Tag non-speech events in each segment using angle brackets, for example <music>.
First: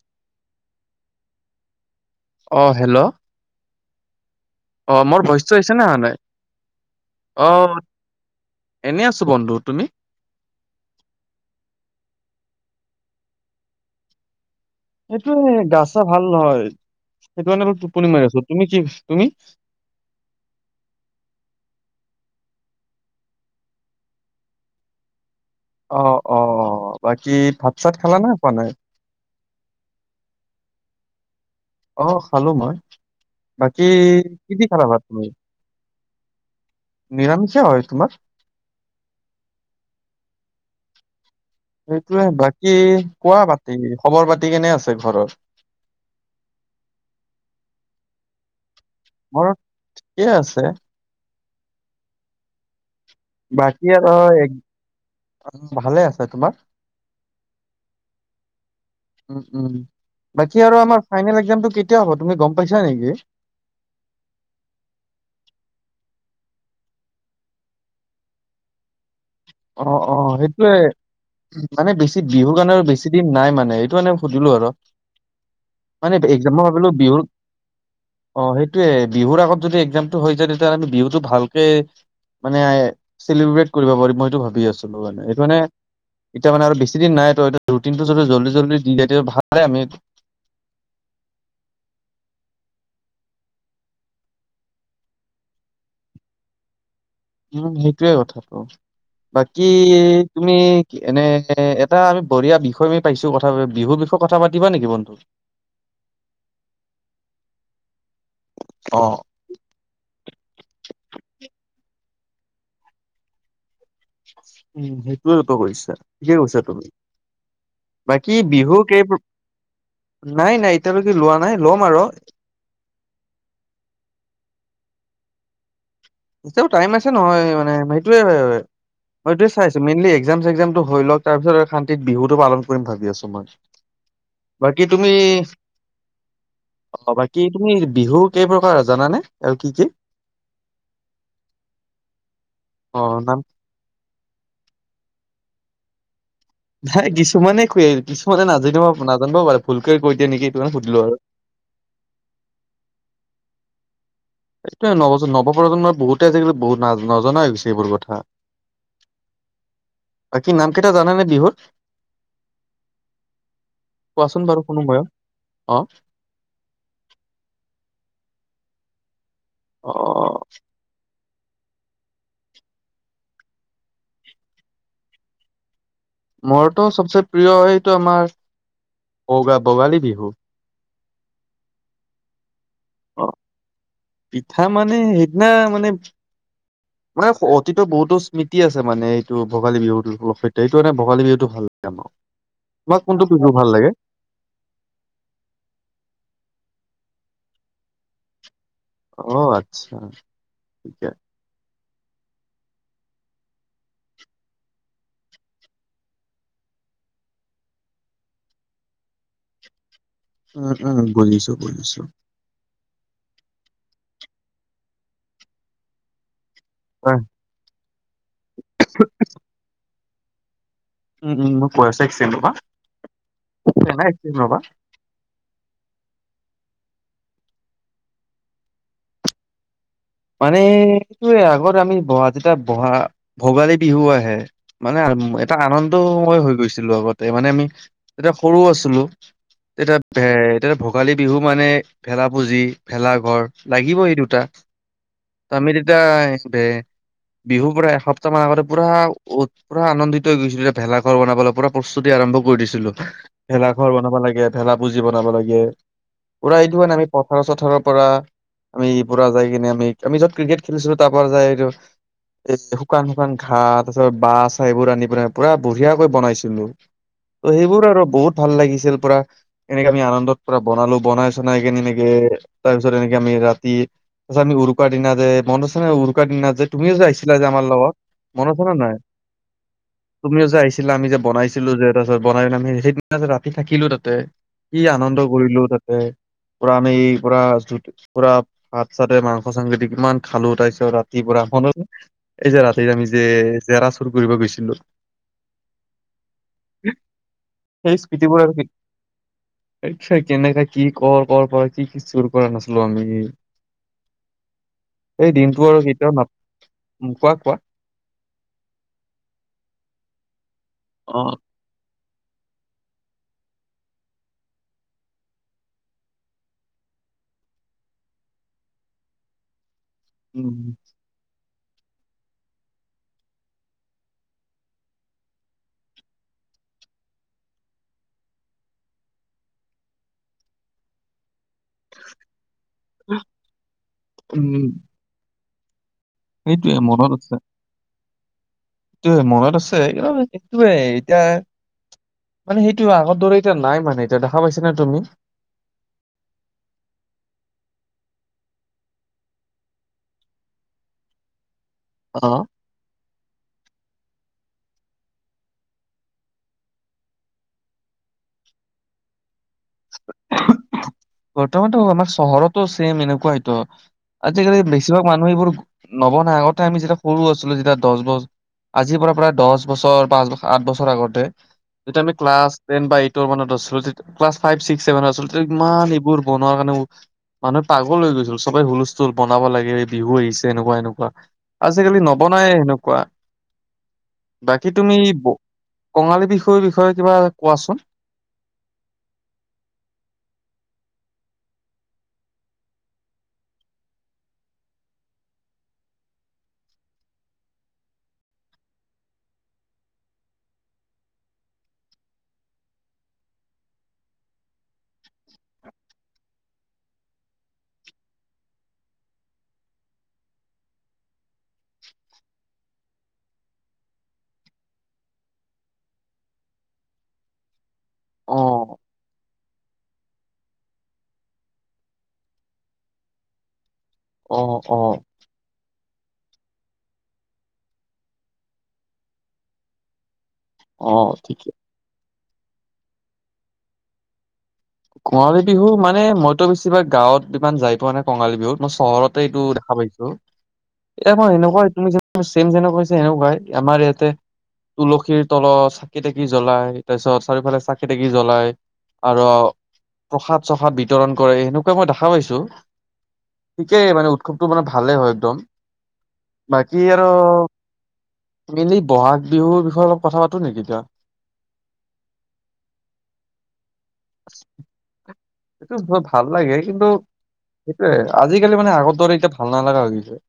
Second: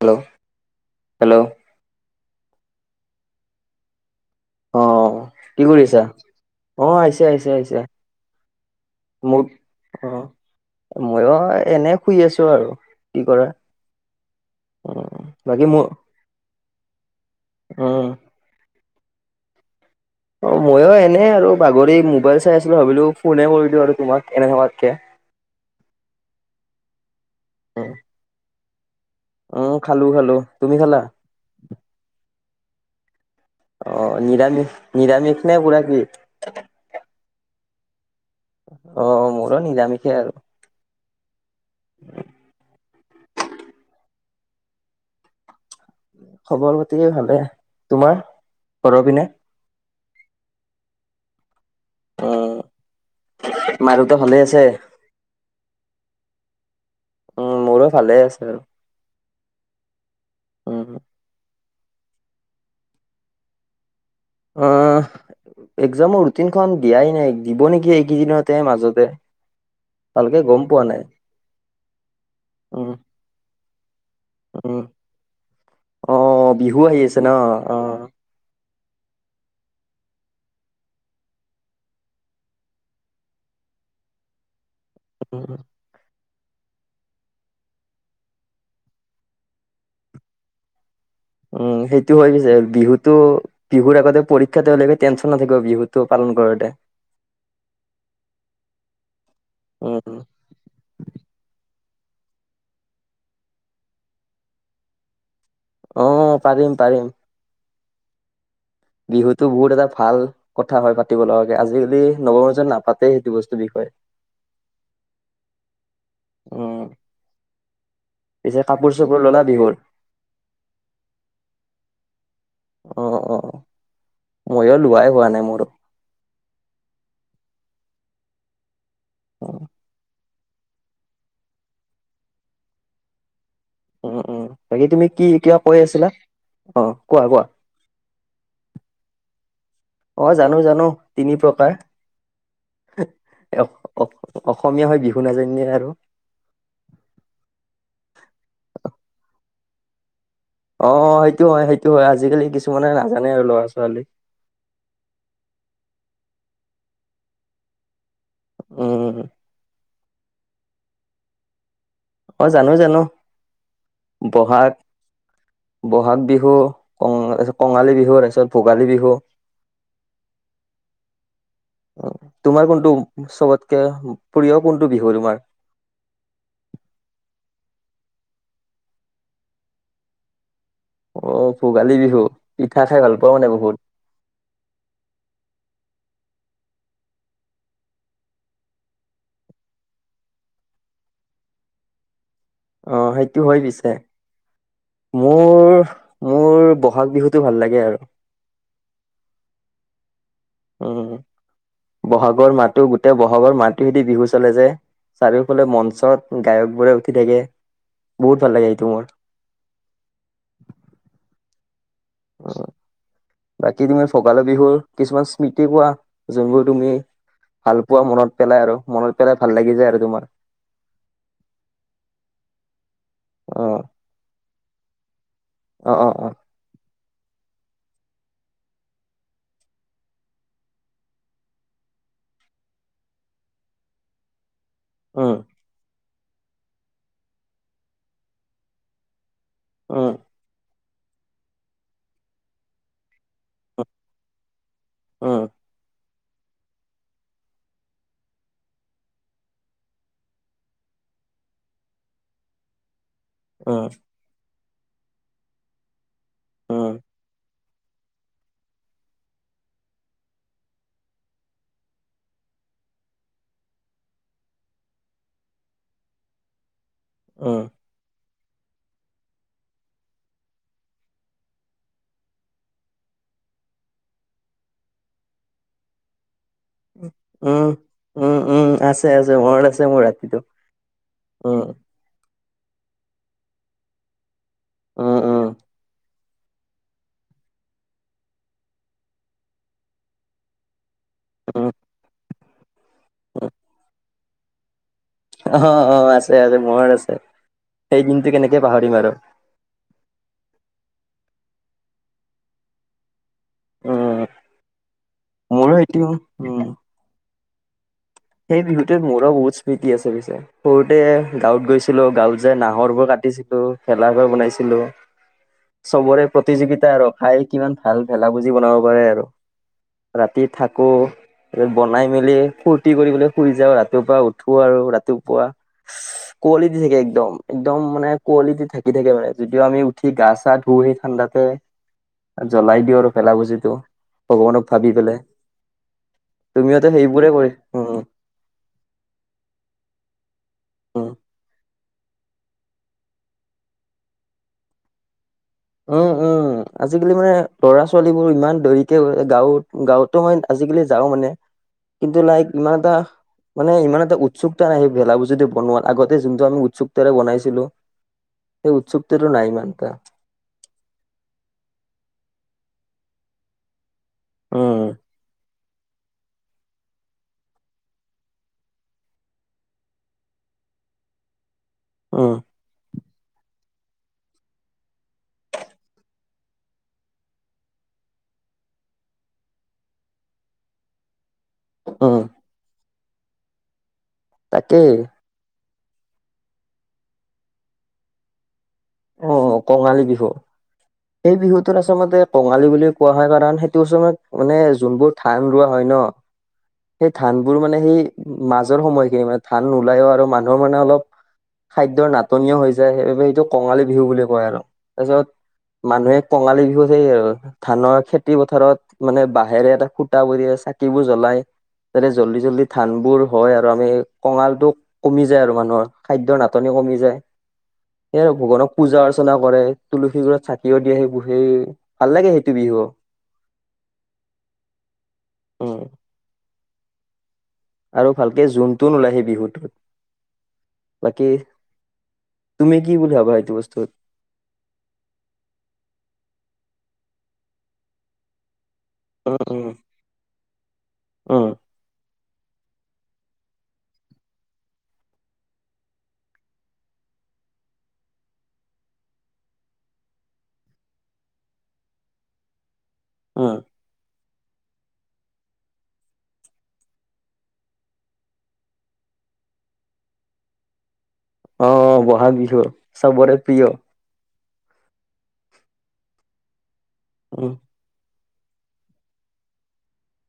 Hello hello. অ', hello. অ' মোৰ ভইচটো কি আহিছে নে, আহা কৰিছা নাই? অ আহিছে আহিছে আহিছে এনেই আছোঁ বন্ধু, তুমি? ময়ো এনে শুই আছো আৰু, কি কৰা। উম সেইটোয়ে বাকী গা মোৰ চা ভাল নহয়, সেইটো কাৰণে অলপ উম টোপনি মাৰি আছো তুমি কি, তুমি অ' ময়ো এনেই আৰু বাগৰি মোবাইল চাই আছিলো ভাবিলো ফোনে কৰি দিও আৰু তোমাক এনে থকাতকে। অ', অ', অ' বাকী ভাত উম চাত খালা নে খোৱা নাই? উম খালো খালো, তুমি খালা? অ' খালো মই, বাকী অ কি কি নিৰামিষ খালা ভাত তুমি? <unintelligible> নিৰাামিষে হয় তোমাৰ। অ' মোৰো নিৰামিষে আৰু। সেইটোয়ে বাকী কোৱা পাতি খবৰ পাতি কেনে আছে ঘৰত? খবৰ পাতি ভালে, তোমাৰ ঘৰৰ পিনে? ঘৰত, ঠিকে আছে। বাকী অ' মা আৰু দেউতাৰ ভালে আছে? ভালে আছে, তোমাৰ? উম মোৰো ভালে আছে। উম উম, বাকী আৰু উম আমাৰ ফাইনেল এক্জামটো কেতিয়া হ'ব তুমি গম পাইছা নেকি? অ' এক্জামৰ ৰুটিনখন দিয়াই নাই দিব নেকি এইকেইদিনতে মাজতে। অ' অ' ভালকে গম সেইটো পোৱা নাই মানে বেছি বিহু গানে আৰু উম বেছি দিন নাই মানে সেইটো মানে সুধিলো আৰু, উম মানে অ এক্জাম ভাবিলো আহি বিহু আছে ন অ অ' সেইটোয়ে বিহুৰ আগত যদি এক্জামটো হৈ যায় তেতিয়াহ'লে আমি বিহুতটো ভালক মানে চেলিব্ৰেট কৰিব পাৰি মই এইটো ভাবি আছিলো মানে সেইটো উম মানে এতিয়া মানে আৰু বেছি দিন নাই তো ৰুটিনটো যদিল্দি জল্দি দি য তে ভালেই আমি উম সেইটো হৈ গৈছে, বিহুতো বিহুৰ আগতে পৰীক্ষা তেওঁলেে টেন্যন নথাকিব বিহুটো পালন কৰোঁতে। উম সেইটোৱে কথাটো, বাকী উম তুমি এনে এটা আমি বঢিয়া বিয়ষ পাইছো, কথাতি বিহুৰ বিষয়ে কথা পাতিা নেকি বন্ধু? অ' পাৰিম পাৰিম। অ বিহুতো বহুত এটা ভাল কথা হয়, পাতিব লগাে, আজিকালি নগ মানুহজন নাপাতেই সেইটো বস্তুৰ বিষয়ে। উম সেইটোয়ে কৰিছা িকে কৈছা উম তুমি। বাকী পিছে বিহু কাপোৰ চাপোৰ কেইবোৰ, ললা বিহুৰ নাই নাই এতিয়ালৈকে লোৱা নাই ল'ম আৰু। অ' অ' ময়ো লোৱাই হোৱা নাই মোৰো টাইম আছে নহয় মানে সেইটোৱে মইটয়ে চাইছো মেইনলি এক্াম চেগ্জাম টো হৈ লওক তাৰ পিছত শান্তিত বিহুটো পালন কৰিম ভাবি আছো মই। উম উম বাকী বাকি তুমি কি কিবা কৈ আছিলা অ' কোৱা কোৱা বাকী তুমি বিহু কেই প্ৰকাৰ জানানে, আৰু কি কি? অ' জানো জানো তিনি প্ৰকাৰ। অ নাম অ' অসমীয়া হয়, বিহু নাজানীয়ে আৰু নাই কিছুমানে কিছুমানে নাজানিব নাজানিবও পাৰেু ভুলকে কৈ দিয়ে নেকি। কাৰণে সুধিলো অ' আৰু। অ' সেইটো হয়, সেইটো হয় আজিকালি কিছুমানে নাজানে আৰু ল'ৰা ছোৱালী। এইয় নৱ নৱপ্ৰজন্মৰ বহুতেই আজিকালি বহুত ন নজনা হৈ গৈছে এইবোৰ কথা। উম। বাকী নাম কেইটা জানে বিহুৰ? অ' জানো জানো, কোৱাচোন বাৰু বহাগ, শুনো ময়ো অ বহাগ বিহু। ক তাৰপিছত কঙালী বিহু, তাৰ পিছত ভোগালী বিহু। অ'। তোমাৰ কোনটো চবতকে প্ৰিয় কোনটো বিহু তোমাৰ? মোৰৰতো চবচে প্ৰিয় এইটো আমাৰ বগা ভোগালী বিহু। অ' ভোগালী বিহু পিঠা খাই ভাল অ পাওঁ মানে বহুত। পিঠা মানে সেইদিনা মানে। <unintelligible> মানে অতীত বহুতো স্মৃতি আছে মানে, এইটো ভোগালী বিহুত সৈতে এইটো কাৰানে ভোগালী বিহুটো ভাল লাগে আমাৰ। অ', তোমাক কোনটো সেইটো বিহু হয় ভাল পিছে। লাগে? মোৰ, মোৰ বহাগ বিহুতটো ভাল লাগে আৰু। অ', আচ্ছা। ঠিকে উম, বহাগৰ মাহটো গোটেই বহাগৰ মাহটো বিহু চলে যে। চাৰিওফালে মঞ্চত গায়ক বোৰে উঠি থাকে বহুত ভাল লাগে সেইটো মোৰ। উম, উম, বুজিছোঁ, বুজিছোঁ। উম, বাকী তুমি ভোগালী বিহুৰ কিছুমান স্মৃতি কোৱা? যোনবোৰ তুমি হয়, ভাল পোৱা মনত পেলাই আৰু মনত পেলাই ভাল লাগি যায় আৰু তোমাৰ। উম, উম মই কৈ আছোঁ, এক্সেকং ৰবা অ নাই ৰবা। অ', অ', অ'। মানে এইটোয়ে আগত আমি বহা যেতিয়া বহা ভোগালী বিহু আহে। মানে উম এটা আনন্দময় হৈ গৈছিলোঁ আগতে মানে আমি এতিয়া সৰুও আছিলোঁ। এতিয়া উম ভে তেতিয়া ভোগালী বিহু মানে ভেলা পুজি, ভেলা ঘৰ লাগিব এই দুটা। উম। আমি তেতিয়া বিহু পুৰা এসপ্তাহ মান আগতে পুৰা ভু পুৰা আনন্দিত হৈ গৈছিলোঁ যে ভেলাঘৰ বনাবলৈ পুৰা প্ৰস্তুতি আৰম্ভ কৰি দিছিলোঁ। উম ভেলাঘৰ বনাব লাগে, ভেলা পুঁজি বনাব লাগে। পূৰা এইটো উম কাৰানে আমি পথাৰৰ চথাৰৰ পৰা আমি পুৰা যাই কিনে। আমি য'ত ক্ৰিকেট খেলিছিলোঁ তাৰ পৰা যাই এইটো। এ, শুকান, শুকান ঘাঁ তাৰপিছত বাহ ছা সেইবোৰ আনি পনে পুৰা বঢ়িয়াকৈ বনাইছিলোঁ। ত' উম সেইবোৰ আৰু বহুত ভাল লাগিছিল পুৰা। এনেকে আমি আনন্দত পুৰা বনালোঁ বনাই চনাই কেনে এনেকে তাৰ পিছত এনেকে আমি ৰাত। তাৰপিছত আমি উৰুকা দিনা যে মনত আছে নে উৰুকা দিনাজে, তুমি যে আহিছিল আ যে আমাৰ উম লগত। উম মনত উম আছেনে নাই? আছে আছে মনত আছে মোৰ ৰাতিটো তুমিও যে আহিছিলা আমি যে উম বনাইছিলোঁ যে। তাৰপিছত বনাই প আমি সেইদিনা ৰাতি থাকিলোঁ তাতে কি উম আনন্দ উম কৰিলোঁ তাতে। পুৰা আমি পুৰা, পুৰা ভাত চা মাংস চাংসদি কিমান খালো তাৰপিছত তা উম ৰাতিপুৱা এই যে ৰাতিত আমি যে উম, জেৰা চুৰ কৰিব গৈছিলোঁ। অ', অ'আছে, আছে মৰত আছে সেই দিনটো কেনেকে পাহৰিম আৰু। এইয় কেনেকা কি কৰ, কৰ পৰা কি, কি চুৰ কৰা নাছিলোঁ আমি। অ'। এই দিনটো আৰু কেতিয়াও উম ন কোৱা, কোৱা। সেই বিহুতৰ মোৰো বহুত স্মৃতি আছে পিছে সৰুতে অ গাঁৱত গৈছোঁ। ছিলো গাঁওত যাই নাহৰবোৰ কাটিছিলোঁ ভেলা ঘৰ বনাইছিলোঁ। চবৰে প্ৰতিযোগিতা আৰু খাই কিমান ভাল ভেলা ভুজি বনাব পাৰে আৰু। ৰাতি উম থাকোঁ তাৰপিছত বনাই মেলি ফুত ফূৰ্তি কৰিবলৈ শুই যাওঁ ৰাতিপুৱা উঠো আৰু ৰাতিপুৱা। কোৱালি দি থাকে একদম, একদম মানে কোৱালি দি ঢাকি থাকি থাকে মানে যদিও আমি উঠি উঠি গা চা ধুও সি ঠাণ্ডাতে। জ্বলাই দিওঁ আৰু ভেলাপুজিটো ভগৱানক উম ভাবি পেলাই। সেইটোয়ে তুমিওতো সেইবোৰে কৰি উম। এইটো মনত আছে কি এতুয়ে উম এতিয়া। মানে সেইটো আগৰ দৰে এতিয়া নাই মানে এতিয়া দেখা পাইছা না তুমি। উম, উম। আজিকালি মানে ল'ৰা ছোৱালী বোৰ ইমান দেৰিকে গাঁৱত গাঁওতো মই আজিকালি যাওঁ মানে। অ কিন্তু নাই ইমান এটা। মানে ইমান এটা উৎসুকতা সেই ভেলা পূজিটো বনোৱাত আগতে যোনটো আমি উৎসুকতাৰে বনাইছিলোঁ। সেই উৎসুক্তৰ নাই মানে। বৰ্তমানতো আমাৰ চহৰতো ছেম এনেকুৱাইতো। আজিকালি উম, বেছিভাগ মানুহ এইবোৰ নবনাই আগতে আমি যেতিয়া সৰু আছিলোঁ যেতিয়া দহ বছ আজিৰ পৰা প্ৰায় দহ বছৰ পাঁচ ব আঠ বছৰ আগতে, যেতিয়া আমি উম, ক্লাছ টেন বা এইট মানত আছিলো ক্লাছ ফাইভ ছিক্স ছেভেনত আছিলোঁ ইমান বোৰ বনোৱাৰ কাৰণে মানুহে পাগ লৈ গৈছিল সবেই হুলস্থুল বনাব লাগে বিহু আহিছে এনেকুৱা এনেকুৱা। আজিকালি উম, নবনায় সেনেকুৱা। বাকী তাকেই তুমি কঙালী বিষয় বিষয়ে কিবা কোৱাচোন। অ, কঙালী বিহু। এই বিহুটোত আচলতে কঙালী বুলি কোৱা হয় কাৰণ সেইটো আচলতে মানে যোনবোৰ ধান ৰোৱা হয় ন, সেই ধানবোৰ মানে সেই মাজৰ সময়খিনি মানে ধান নোলাইও আৰু মানুহৰ মানে অলপ খাদ্যৰ নাটনিয় হৈ যায় সেইবাবে এইটো কঙালী বিহু বুলি কয় আৰু, তাৰপিছত মানুহে কঙালী বিহু চাই আৰু ধানৰ খেতি পথাৰত মানে বাঁহেৰে এটা সুত কৰি চাকিবোৰ জ্বলাই। যোনে জল্দি জল্দি ধানবোৰ হয় আৰু আমি কঙালটোক কমি যায় আৰু মানুহৰ খাদ্যয়ৰ নাটনি কমি যায়। ই অ ভগৱানক পূজা অৰ্চনা কৰে তুলসী গত চাকি কিয় দিয়া সেইোৰ সেই ভাল লাগে সেইটো বিহু। অ, অ, আহ, আৰু ভালকে যোনটোন ওলাই আহি বিহুত। অ বাকী ঠিকে তুমি কি বুলি ভাবা এইটো বস্তুত? কঙালী বিহু মানে মইতো বেছিভাগ গাঁৱত ইমান যাই পোৱা নাই কঙালী বিহুত মই চহৰত তে উম এইটো উম দেখা পাইছোঁ। এ মই উম সেনেকুৱা তুমি চছেম যেনেকুৱা হৈছে সেনেকুৱাই আমাৰ ইয়াতে, তুলসীৰ তলত চাকি তাকি জ্বলাই তাৰপিছত চাৰিওফালে চাকি তাকি জ্বলাই। আৰু প্ৰসাদ চসাদ বিতৰণ কৰে সেনেকুৱা মই দেখা পাইছোঁ উম ঠিকেই মানে উৎসৱ মানে ভালেই হয় একদম। বাকী আৰু মেইন এই বহাগ বিহুৰ বিষয়ে অলপ কথা পাতো নেকি এতিয়া? অ, বহাগ বিহু চবৰে প্ৰিয়। <unintelligible> এইটো ভাল লাগে কিন্তু অ, সেইটোৱে আজিকালি মানে আগৰ দৰে এতিয়া ভাল নালগা হৈ গৈছে।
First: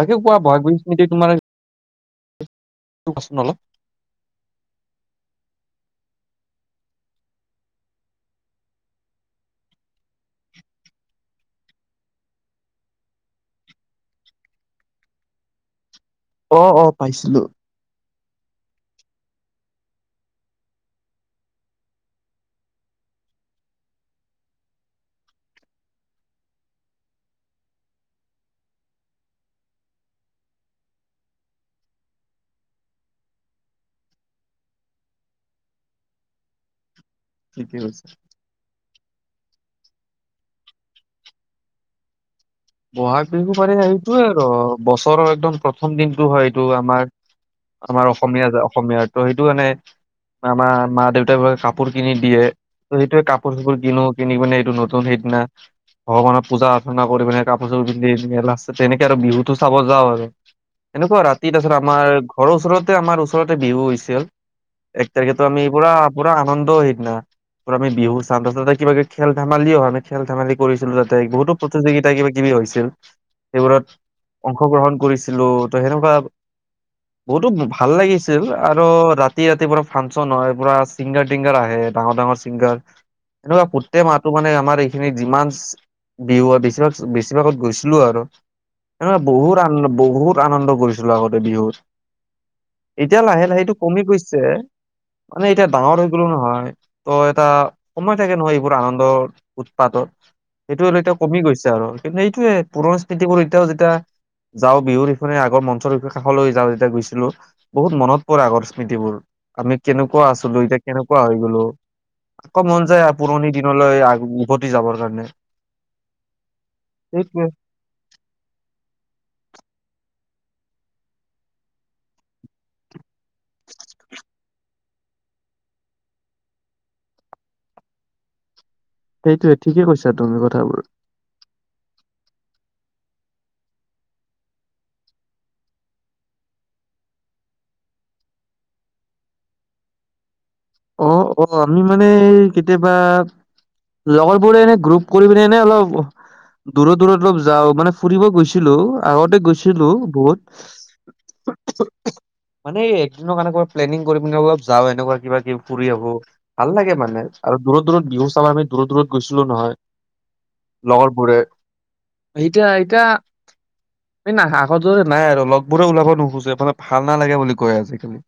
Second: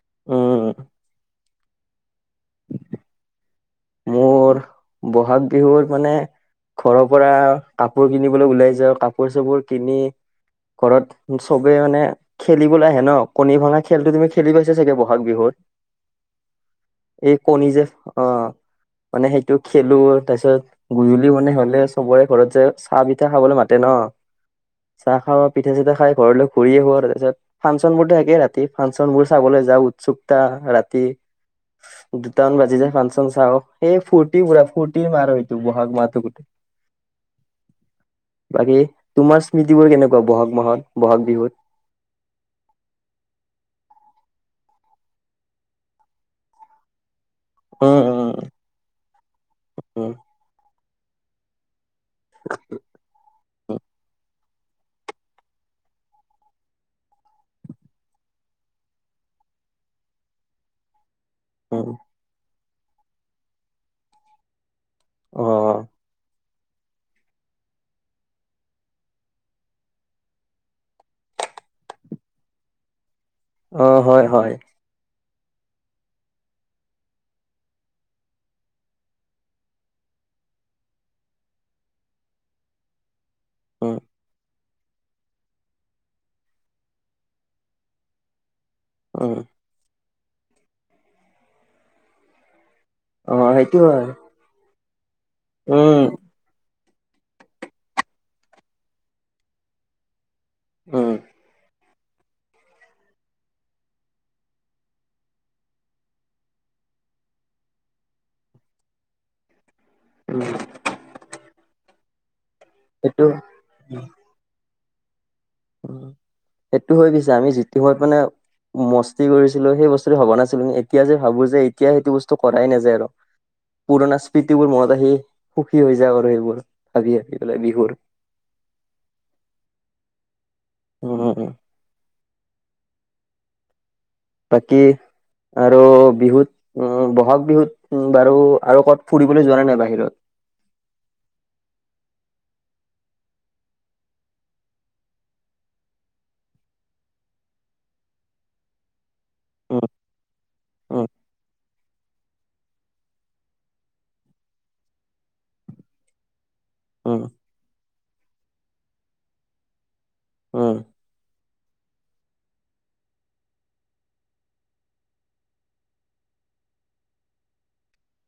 তাকে কোৱা বয়াগ বি উম মিনিট তোমাৰ কোৱাচোন অলপ। মোৰ বহাগ বিহুৰত মানে ঘৰৰ পৰা কাপোৰ কিনিবলৈ ওলাই যাওঁ কাপোৰ চাপোৰ কিনি ঘৰত চবে মানে খেলিবলৈ আহে ন, কণী ভঙা খেলো তুমি খেলি পাইছা চাগে বহাগ বিহুত? অ', অ', এই পাইছিলো কণী যে অ মানে সেইটো খেলোঁ তাৰপিছত গধূলি মাননে হলে চবৰে ঘৰত যে চাহ পিঠা খাবলৈ মাতে ন, চাহ খাওঁ পিঠা চিঠা খাই ঘৰলৈ <inaudible> তাৰ পিছত ফাংচন বোৰো থাকেই ৰাতি ফাংচন বোৰ চাবলৈ যাওঁ উৎসুকতা ৰাতি। দুটাামান বাজি যায় ফাংচন চাও। এই ফূৰ্তি পুৰা ফূৰ্তি মাহ এইটো বহাগ মাহটো গোটেই। ঠিকেই কৈছে। বাকী তোমাৰ স্মৃতি বোৰ কেনেকুৱা বহাগ মাহত বহাগ বিহুত? বহাগ বিহু পাৰে এইেটোয়ে আৰু বছৰৰ একদম প্ৰথম দিনটো হয় এইটো আমাৰ উম আমাৰ অসমীয়া উম অসমীয়াৰ ত সেইটো মানে আমাৰ মা দেউতাৰ কাপ কাপোৰ কিনি দিয়ে ত সেইটোৱে কাপোৰ চাপোৰ উম কিনো কিনি কিনে এইটো নতু সেইদিনা ভগৱানত পূজা অৰ্চনা কৰি পিনে কাপোৰ চাপোৰ পিন্ধি মেলাছে তেনেকে আৰু বিহুতো চাব যাওঁ আৰু এনেকুৱা আৰু তাৰপাছত উম উম আমাৰ ঘৰৰওচৰতে আমাৰ ওচৰতে বিহু হৈছিল এক তাৰিখেতো আমি পুৰা অ পুৰা আনন্দ হিতনা আমি বিহু চাওতে চাওতে বা খেল ধেমালও হয় আমি খেল ধেমালি কৰিছিলো তাতে বহুতো প্ৰতিযোগিতা কিবা জৱ হৈছিল অ সেইবোৰত হয় হয় অংশগ্ৰহণ কৰিছিলো ত' সেনেকুৱা <inaudible> বহুতো ভাল লাগিছিল আৰু ৰাতি ৰাতি পুৰা ফাংচন হয় পুৰা চিংগাৰ টিংগাৰ আহে ডাঙৰ ডাঙৰ এনেকুৱা ফুট উম মাহটো মানে আমাৰ এইখিনিত যিমান বিহু হয় বেছিভাগ বেছিভাগত গৈছিলো আৰু এনেুৱা উম বহুত ুত আ বহুত আনন্দ কৰিছিলো আগতে বিহুত এতিয়া অ লাহে লাহেতটো সেইটো কমি হয় গৈছিল মানে এতিয়া ডাঙৰ উম হৈ এইো নহয় ত' এটা সময় থাকে নহয় এইবোৰ আনন্দৰ উৎপাতৰ সেইটো হ এতিয়া উম কমি গৈছে আৰু কিন্তু এইটোোৱে পুৰস্কৃতিবোৰ এতিয়াও যেতিয়া যাওঁ বিহুৰ ইখনে আগৰ মঞ্চৰ বিষয়ে কাষলৈ যাওঁ যেতিয়া গৈছিলো বহুত মনত পৰে আগৰ স্মৃতিবোৰ আমি কেনেকুৱা উম আছিলো এতিয়া কেনেকুৱা হৈ গলো আকৌ মন যায় সেইটো পুৰণি দিনলৈ উভতি যাবৰ কাৰণে সেইটো হৈ পিছে সেইটোৱে আমি যিটো হত মানে মস্তি কৰিছিলো সেই বস্তু ভবা নাছিলো কি এতিয়া যে ভাবো যে এতিয়া সেইটো বস্তু কৰাই নাযায় আৰু পুৰণা স্মৃতিবোৰ মনত আহি সুখী হৈ যাওঁ আৰু সেইবোৰ ভাবি ভাবি পেলাই বিহুৰ সেইটোয়ে ঠিকেই কৈছা তুমি কথাবোৰ উ অ উ তাকী আৰু বিহুত উ বহাগ বিহুত উ বাৰু আৰু ক'ত ফুৰিবলৈ যোৱা নাই বাহিৰত অ অ আমি মানে কেতিয়াবা লগৰ বোৰে এনে গ্ৰুপ কৰি পিনে এনে অলপ দূৰত দূৰত অলপ যাও মানে ফুৰিব গৈছিলো আগতে উম, গৈছিলো উম, বহুত মানে এই একদিনৰনেকুৱা প্লেনিং পি যা এনেকুৱা কিবা কিব ফুৰি আহো ভাল লাগে উম, মানে আৰু দূৰত দূৰত বিহু চাব আমি দূৰত দূৰত গৈছিলো নহয় উম, লগৰবোৰে এতিয়া এতিয়া এই ন আগত যোৰে নাই আৰু লগবোৰে ওলাব নোখোজে মানে ভাল নালাগে বুলি কয় আজিকালি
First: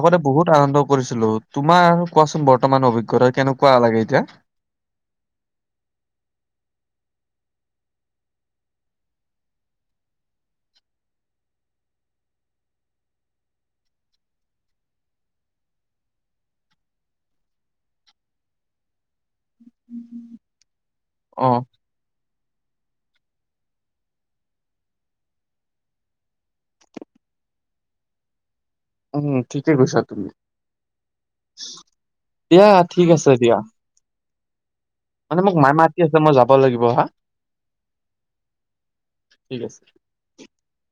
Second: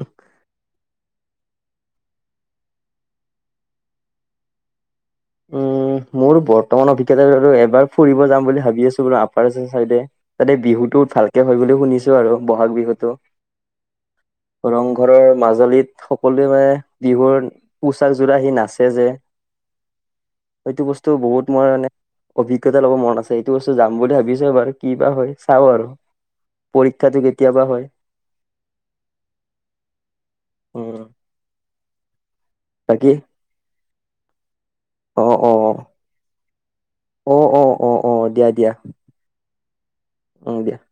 আগতে বহুত আনন্দ কৰিছিলো তোমাৰ কোৱাচোন বৰ্তমান অভিজ্ঞতা কেনেকুৱা লাগে এতিয়া উ মোৰ বৰ্তমান অভিজ্ঞতা এবাৰ ফুৰিব যাম বুলি ভাবি আছো বাৰু আপাৰছে চাইে তাতে বিহুতটো ভালকে হয় বুলিও শুনিছো আৰু বহাগ বিহুতটো ৰংঘৰৰ মাজুলীত সকলোৱে মানে বিহুৰ পোচাকযোৰা সি নাচছে যে উম হুম সেইটো বস্তু বহুত মই মানে অভিজ্ঞতা ল'ব মন আছে এইটো বস্তু যাম বুলি ভাবিছো বাৰু কিবা হয় চাওঁ আৰু পৰীক্ষাটো কেতিয়াবা হয় উম ঠিকে কৈছা তুমি উম, দিয়া ঠিক বাকী আছে দিয়া অ', মানে অ', মোক মাইে অ', মাতি আছে মই যাব লাগিব হা অ', অ', অ দিয়া দিয়া ঠিক আছে। অ দিয়া